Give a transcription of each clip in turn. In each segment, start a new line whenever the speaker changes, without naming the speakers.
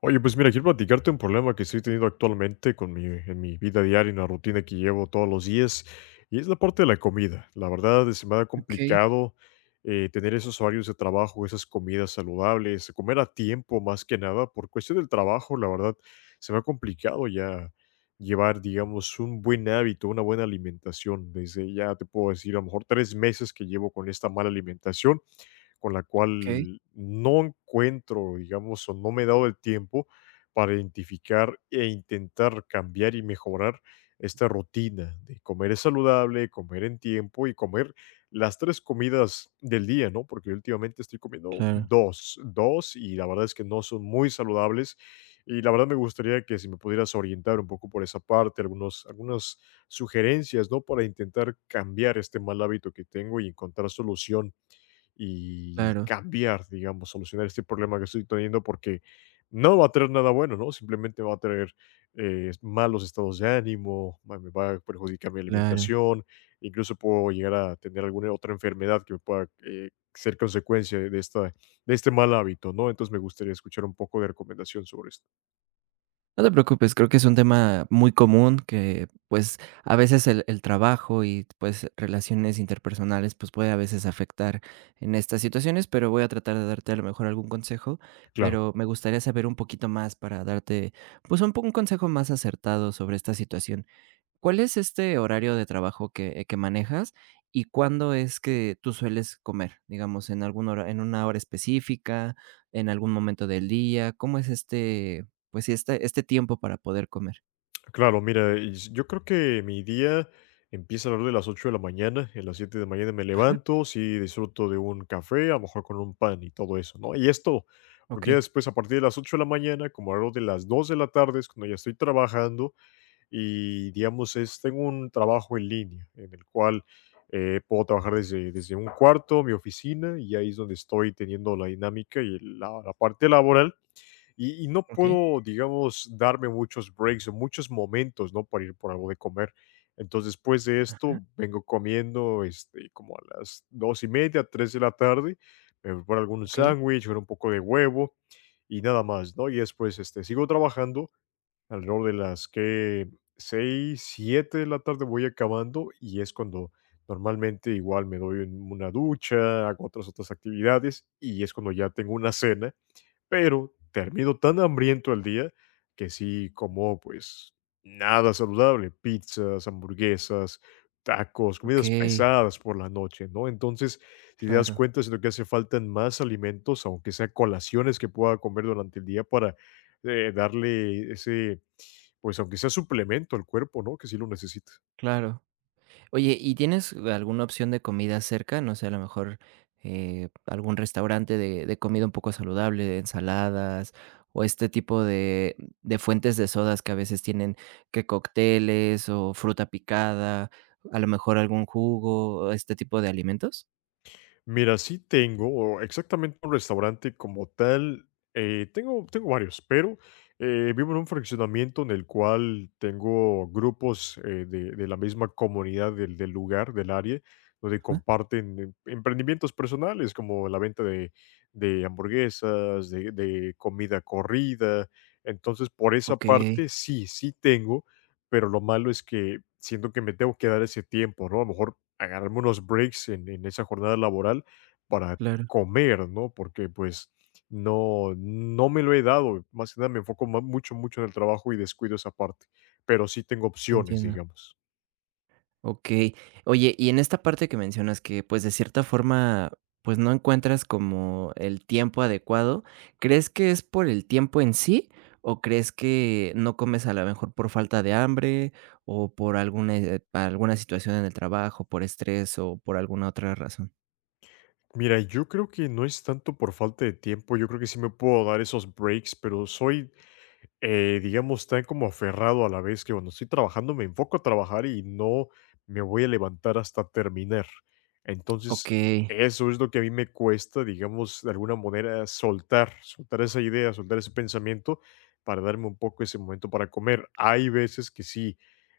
Oye, pues mira, quiero platicarte un problema que estoy teniendo actualmente en mi vida diaria, en la rutina que llevo todos los días, y es la parte de la comida. La verdad, se me ha
Okey,
complicado tener esos horarios de trabajo, esas comidas saludables, comer a tiempo más que nada. Por cuestión del trabajo, la verdad, se me ha complicado ya llevar, digamos, un buen hábito, una buena alimentación. Desde ya te puedo decir, a lo mejor 3 meses que llevo con esta mala alimentación con la
okey.
cual no encuentro, digamos, o no me he dado el tiempo para identificar e intentar cambiar y mejorar esta rutina de comer saludable, comer en tiempo y comer las tres comidas del día, ¿no? Porque últimamente estoy comiendo
Claro,
dos, dos y la verdad es que no son muy saludables y la verdad me gustaría que si me pudieras orientar un poco por esa parte, algunas sugerencias, ¿no? Para intentar cambiar este mal hábito que tengo y encontrar solución y
claro,
cambiar, digamos, solucionar este problema que estoy teniendo porque no va a traer nada bueno, ¿no? Simplemente va a traer malos estados de ánimo, me va a perjudicar mi
claro.
alimentación, incluso puedo llegar a tener alguna otra enfermedad que me pueda ser consecuencia de este mal hábito, ¿no? Entonces me gustaría escuchar un poco de recomendación sobre esto.
No te preocupes, creo que es un tema muy común que, pues, a veces el trabajo y, pues, relaciones interpersonales, pues, puede a veces afectar en estas situaciones, pero voy a tratar de darte a lo mejor algún consejo,
Claro.
pero me gustaría saber un poquito más para darte, pues, un consejo más acertado sobre esta situación. ¿Cuál es este horario de trabajo que manejas y cuándo es que tú sueles comer? Digamos, en una hora específica, en algún momento del día. ¿Cómo es este, pues sí, este tiempo para poder comer?
Claro, mira, y yo creo que mi día empieza alrededor de las 8 de la mañana. A las 7 de la mañana me
Ajá,
levanto, sí disfruto de un café, a lo mejor con un pan y todo eso, ¿no? Y esto,
ok,
porque ya después, a partir de las 8 de la mañana, como alrededor de las 2 de la tarde, es cuando ya estoy trabajando y, digamos, tengo un trabajo en línea en el cual puedo trabajar desde, un cuarto, mi oficina, y ahí es donde estoy teniendo la dinámica y la parte laboral y no
ok,
puedo, digamos, darme muchos breaks o muchos momentos, ¿no? Para ir por algo de comer. Entonces, después de
ajá,
esto, vengo comiendo como a las 2:30, 3 de la tarde, me preparo algún
ok,
sándwich con un poco de huevo y nada más, ¿no? Y después sigo trabajando alrededor de las que 6, 7 de la tarde voy acabando y es cuando normalmente igual me doy una ducha, hago otras actividades y es cuando ya tengo una cena pero termino tan hambriento al día que sí como pues nada saludable, pizzas, hamburguesas, tacos,
ok,
comidas pesadas por la noche, ¿no? Entonces, si te das
claro,
cuenta, siento que hace falta más alimentos, aunque sea colaciones que pueda comer durante el día para darle ese, pues aunque sea suplemento al cuerpo, ¿no? Que sí lo necesita.
claro. Oye, ¿y tienes alguna opción de comida cerca? No sé, a lo mejor algún restaurante de comida un poco saludable, de ensaladas o este tipo de fuentes de sodas que a veces tienen que cócteles o fruta picada, a lo mejor algún jugo, este tipo de alimentos.
Mira, sí tengo exactamente un restaurante como tal. Tengo varios, pero vivo en un fraccionamiento en el cual tengo grupos de la misma comunidad del, del lugar, del área, donde
Ajá.
comparten emprendimientos personales como la venta de hamburguesas, de comida corrida. Entonces, por esa
Ok,
parte, sí, sí tengo, pero lo malo es que siento que me tengo que dar ese tiempo, ¿no? A lo mejor agarrarme unos breaks en esa jornada laboral para
claro,
comer, ¿no? Porque, pues, no me lo he dado, más que nada me enfoco ma mucho, mucho en el trabajo y descuido esa parte, pero sí tengo opciones,
entiendo.
digamos.
Okey. Oye, y en esta parte que mencionas que, pues, de cierta forma, pues, no encuentras como el tiempo adecuado, ¿crees que es por el tiempo en sí, o crees que no comes a lo mejor por falta de hambre, o por alguna, alguna situación en el trabajo, por estrés, o por alguna otra razón?
Mira, yo creo que no es tanto por falta de tiempo, yo creo que sí me puedo dar esos breaks, pero soy digamos, tan como aferrado a la vez que, bueno, estoy trabajando, me enfoco a trabajar y no me voy a levantar hasta terminar. Entonces,
Okey,
eso es lo que a mí me cuesta, digamos, de alguna manera soltar, soltar esa idea, soltar ese pensamiento para darme un poco ese momento para comer. Hay veces que sí,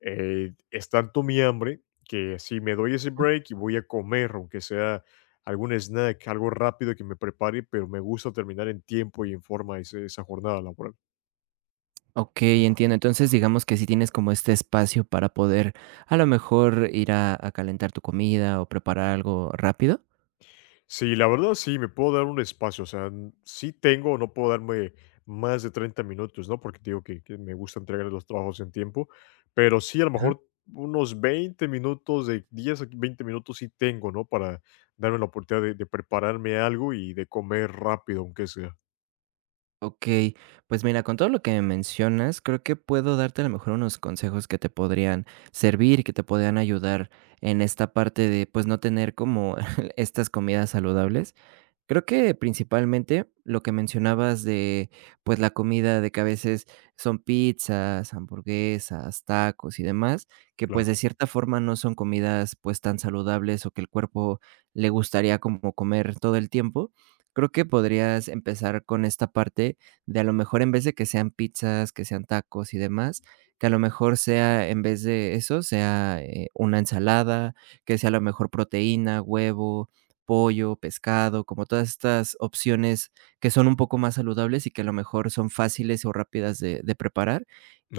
es tanto mi hambre que si me doy ese break y voy a comer, aunque sea algún snack, algo rápido que me prepare, pero me gusta terminar en tiempo y en forma esa jornada laboral.
okey, entiendo. Entonces, digamos que si tienes como este espacio para poder, a lo mejor, ir a calentar tu comida, o preparar algo rápido.
Sí, la verdad sí, me puedo dar un espacio, o sea, sí tengo, no puedo darme más de 30 minutos, ¿no? Porque te digo que me gusta entregar los trabajos en tiempo, pero sí, a lo
Ajá.
mejor unos 20 minutos, de 10, a 20 minutos sí tengo, ¿no? Para darme la oportunidad de prepararme algo y de comer rápido, aunque sea.
Okey, pues mira, con todo lo que me mencionas, creo que puedo darte a lo mejor unos consejos que te podrían servir que te podrían ayudar en esta parte de, pues, no tener como estas comidas saludables. Creo que principalmente lo que mencionabas de, pues, la comida de que a veces son pizzas, hamburguesas, tacos y demás, que, pues, de
Claro,
cierta forma no son comidas, pues, tan saludables o que el cuerpo le gustaría como comer todo el tiempo. Creo que podrías empezar con esta parte de, a lo mejor, en vez de que sean pizzas, que sean tacos y demás, que a lo mejor sea, en vez de eso, sea, una ensalada, que sea a lo mejor proteína, huevo, pollo, pescado, como todas estas opciones que son un poco más saludables y que a lo mejor son fáciles o rápidas de preparar.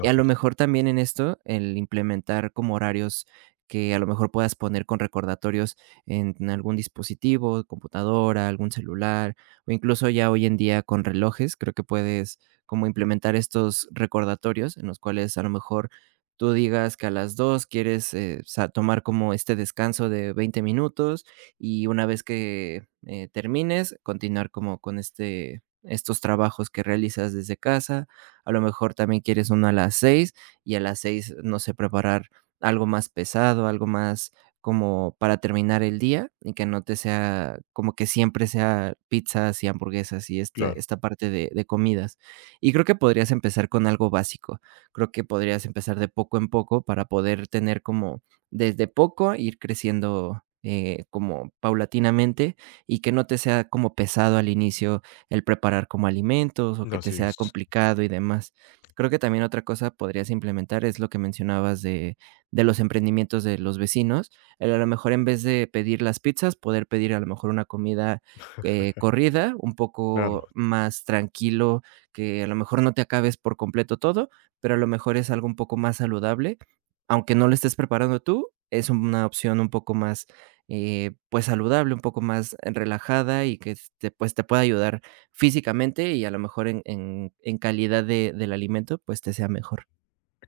Y a lo
es.
mejor también en esto, el implementar como horarios que a lo mejor puedas poner con recordatorios en algún dispositivo, computadora, algún celular, o incluso ya hoy en día con relojes, creo que puedes como implementar estos recordatorios en los cuales a lo mejor tú digas que a las 2 quieres, sa tomar como este descanso de 20 minutos y una vez que, termines, continuar como con estos trabajos que realizas desde casa a lo mejor también quieres uno a las 6 y a las 6 no sé, preparar algo más pesado, algo más como para terminar el día y que no te sea como que siempre sea pizzas y hamburguesas y esta
Claro,
esta parte de comidas. Y creo que podrías empezar con algo básico. Creo que podrías empezar de poco en poco para poder tener como desde poco ir creciendo, como paulatinamente y que no te sea como pesado al inicio el preparar como alimentos o que te
así
sea
es.
complicado y demás. Creo que también otra cosa podrías implementar es lo que mencionabas de los emprendimientos de los vecinos, el a lo mejor en vez de pedir las pizzas, poder pedir a lo mejor una comida, corrida, un
Claro.
poco más tranquilo, que a lo mejor no te acabes por completo todo, pero a lo mejor es algo un poco más saludable, aunque no lo estés preparando tú, es una opción un poco más, pues, saludable, un poco más relajada y que te, pues, te pueda ayudar físicamente y a lo mejor en calidad de del alimento, pues, te sea mejor.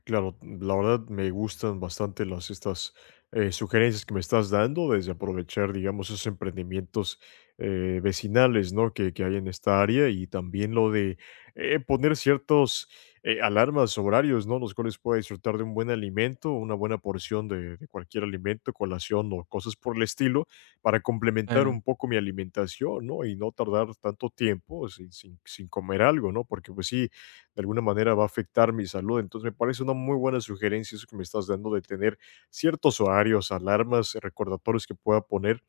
Claro, la verdad me gustan bastante las estas sugerencias que me estás dando, desde aprovechar, digamos, esos emprendimientos vecinales, ¿no? Que hay en esta área y también lo de poner ciertos alarmas, horarios, ¿no? Los cuales pueda disfrutar de un buen alimento, una buena porción de cualquier alimento, colación o cosas por el estilo, para complementar
Claro,
un poco mi alimentación, ¿no? Y no tardar tanto tiempo sin comer algo, ¿no? Porque pues sí de alguna manera va a afectar mi salud. Entonces me parece una muy buena sugerencia eso que me estás dando de tener ciertos horarios, alarmas, recordatorios que pueda poner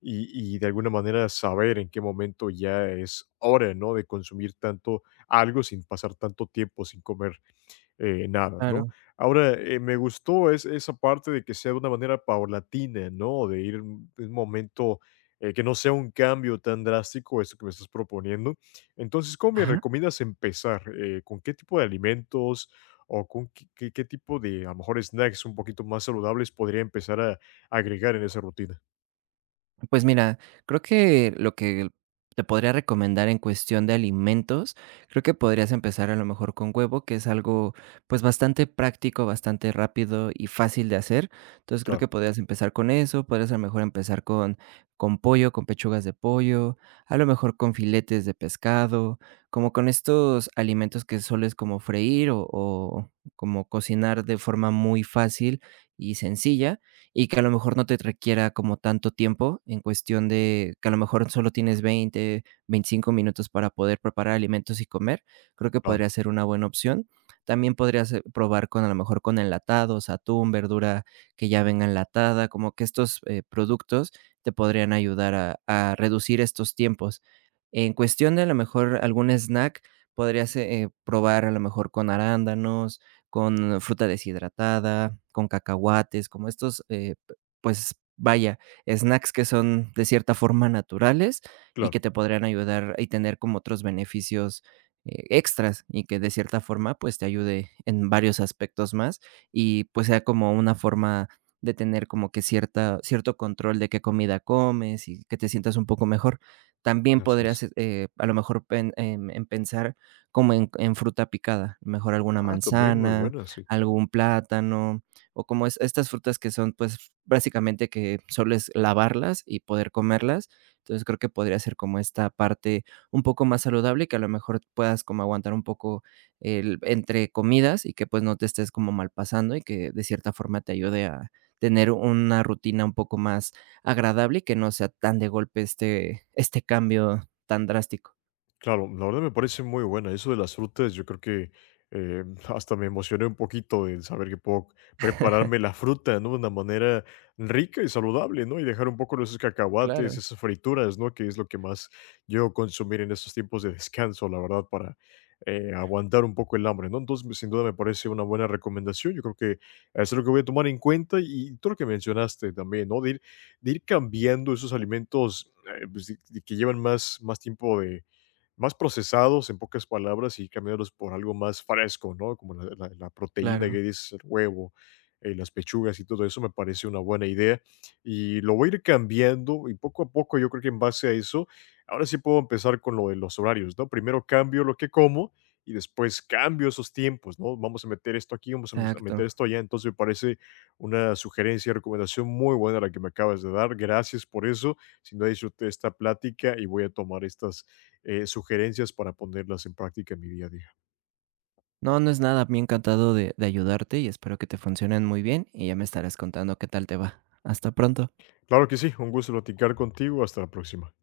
y de alguna manera saber en qué momento ya es hora, ¿no? De consumir tanto algo sin pasar tanto tiempo sin comer nada, ¿no?
claro.
Ahora, me gustó esa parte de que sea de una manera paulatina, ¿no? De ir de un momento, que no sea un cambio tan drástico, esto que me estás proponiendo. Entonces, ¿cómo me
Ajá.
recomiendas empezar? ¿Con qué tipo de alimentos o con qué tipo de, a lo mejor, snacks un poquito más saludables podría empezar a agregar en esa rutina?
Pues mira, creo que lo que te podría recomendar en cuestión de alimentos, creo que podrías empezar a lo mejor con huevo, que es algo pues bastante práctico, bastante rápido y fácil de hacer. Entonces creo
Claro,
que podrías empezar con eso, podrías a lo mejor empezar con pollo, con pechugas de pollo, a lo mejor con filetes de pescado, como con estos alimentos que solo es como freír o como cocinar de forma muy fácil y sencilla y que a lo mejor no te requiera como tanto tiempo en cuestión de que a lo mejor solo tienes 20, 25 minutos para poder preparar alimentos y comer, creo que
claro,
podría ser una buena opción. También podrías probar con a lo mejor con enlatados, atún, verdura que ya venga enlatada, como que estos productos te podrían ayudar a reducir estos tiempos. En cuestión de a lo mejor algún snack, podrías probar a lo mejor con arándanos, con fruta deshidratada, con cacahuates, como estos, p pues, vaya, snacks que son de cierta forma naturales y
claro,
que te podrían ayudar y tener como otros beneficios, extras, y que de cierta forma, pues, te ayude en varios aspectos más, y, pues, sea como una forma de tener como que cierta cierto control de qué comida comes y que te sientas un poco mejor. También
así es.
podrías, a lo mejor, en pensar como en fruta picada, mejor alguna
Ah, también muy
manzana,
buena, sí.
algún plátano, o como es estas frutas que son, pues, básicamente que solo es lavarlas y poder comerlas. Entonces, creo que podría ser como esta parte un poco más saludable, y que a lo mejor puedas como aguantar un poco el entre comidas y que, pues, no te estés como mal pasando y que de cierta forma te ayude a tener una rutina un poco más agradable y que no sea tan de golpe este cambio tan drástico.
Claro, la verdad me parece muy buena. Eso de las frutas, yo creo que hasta me emocioné un poquito el saber que puedo prepararme la fruta, ¿no? De una manera rica y saludable, ¿no? Y dejar un poco esos
Claro,
cacahuates, esas frituras, ¿no? Que es lo que más yo consumir en estos tiempos de descanso, la verdad, para aguantar un poco el hambre, ¿no? Entonces, sin duda me parece una buena recomendación. Yo creo que es lo que voy a tomar en cuenta y todo lo que mencionaste también, ¿no? De ir cambiando esos alimentos pues, de que llevan más, más tiempo de más procesados, en pocas palabras, y cambiarlos por algo más fresco, ¿no? Como la proteína que
claro,
dices, el huevo, las pechugas y todo eso, me parece una buena idea. Y lo voy a ir cambiando, y poco a poco, yo creo que en base a eso, ahora sí puedo empezar con lo de los horarios, ¿no? Primero cambio lo que como y después cambio esos tiempos, ¿no? Vamos a meter esto aquí, vamos a mes a meter
exacto.
esto allá. Entonces, me parece una sugerencia, recomendación muy buena la que me acabas de dar. Gracias por eso. Sin duda disfruté esta plática y voy a tomar estas sugerencias para ponerlas en práctica en mi día a día.
No, no es nada, me ha encantado de ayudarte y espero que te funcionen muy bien, y ya me estarás contando qué tal te va. Hasta pronto.
Claro que sí, un gusto platicar contigo. Hasta la próxima.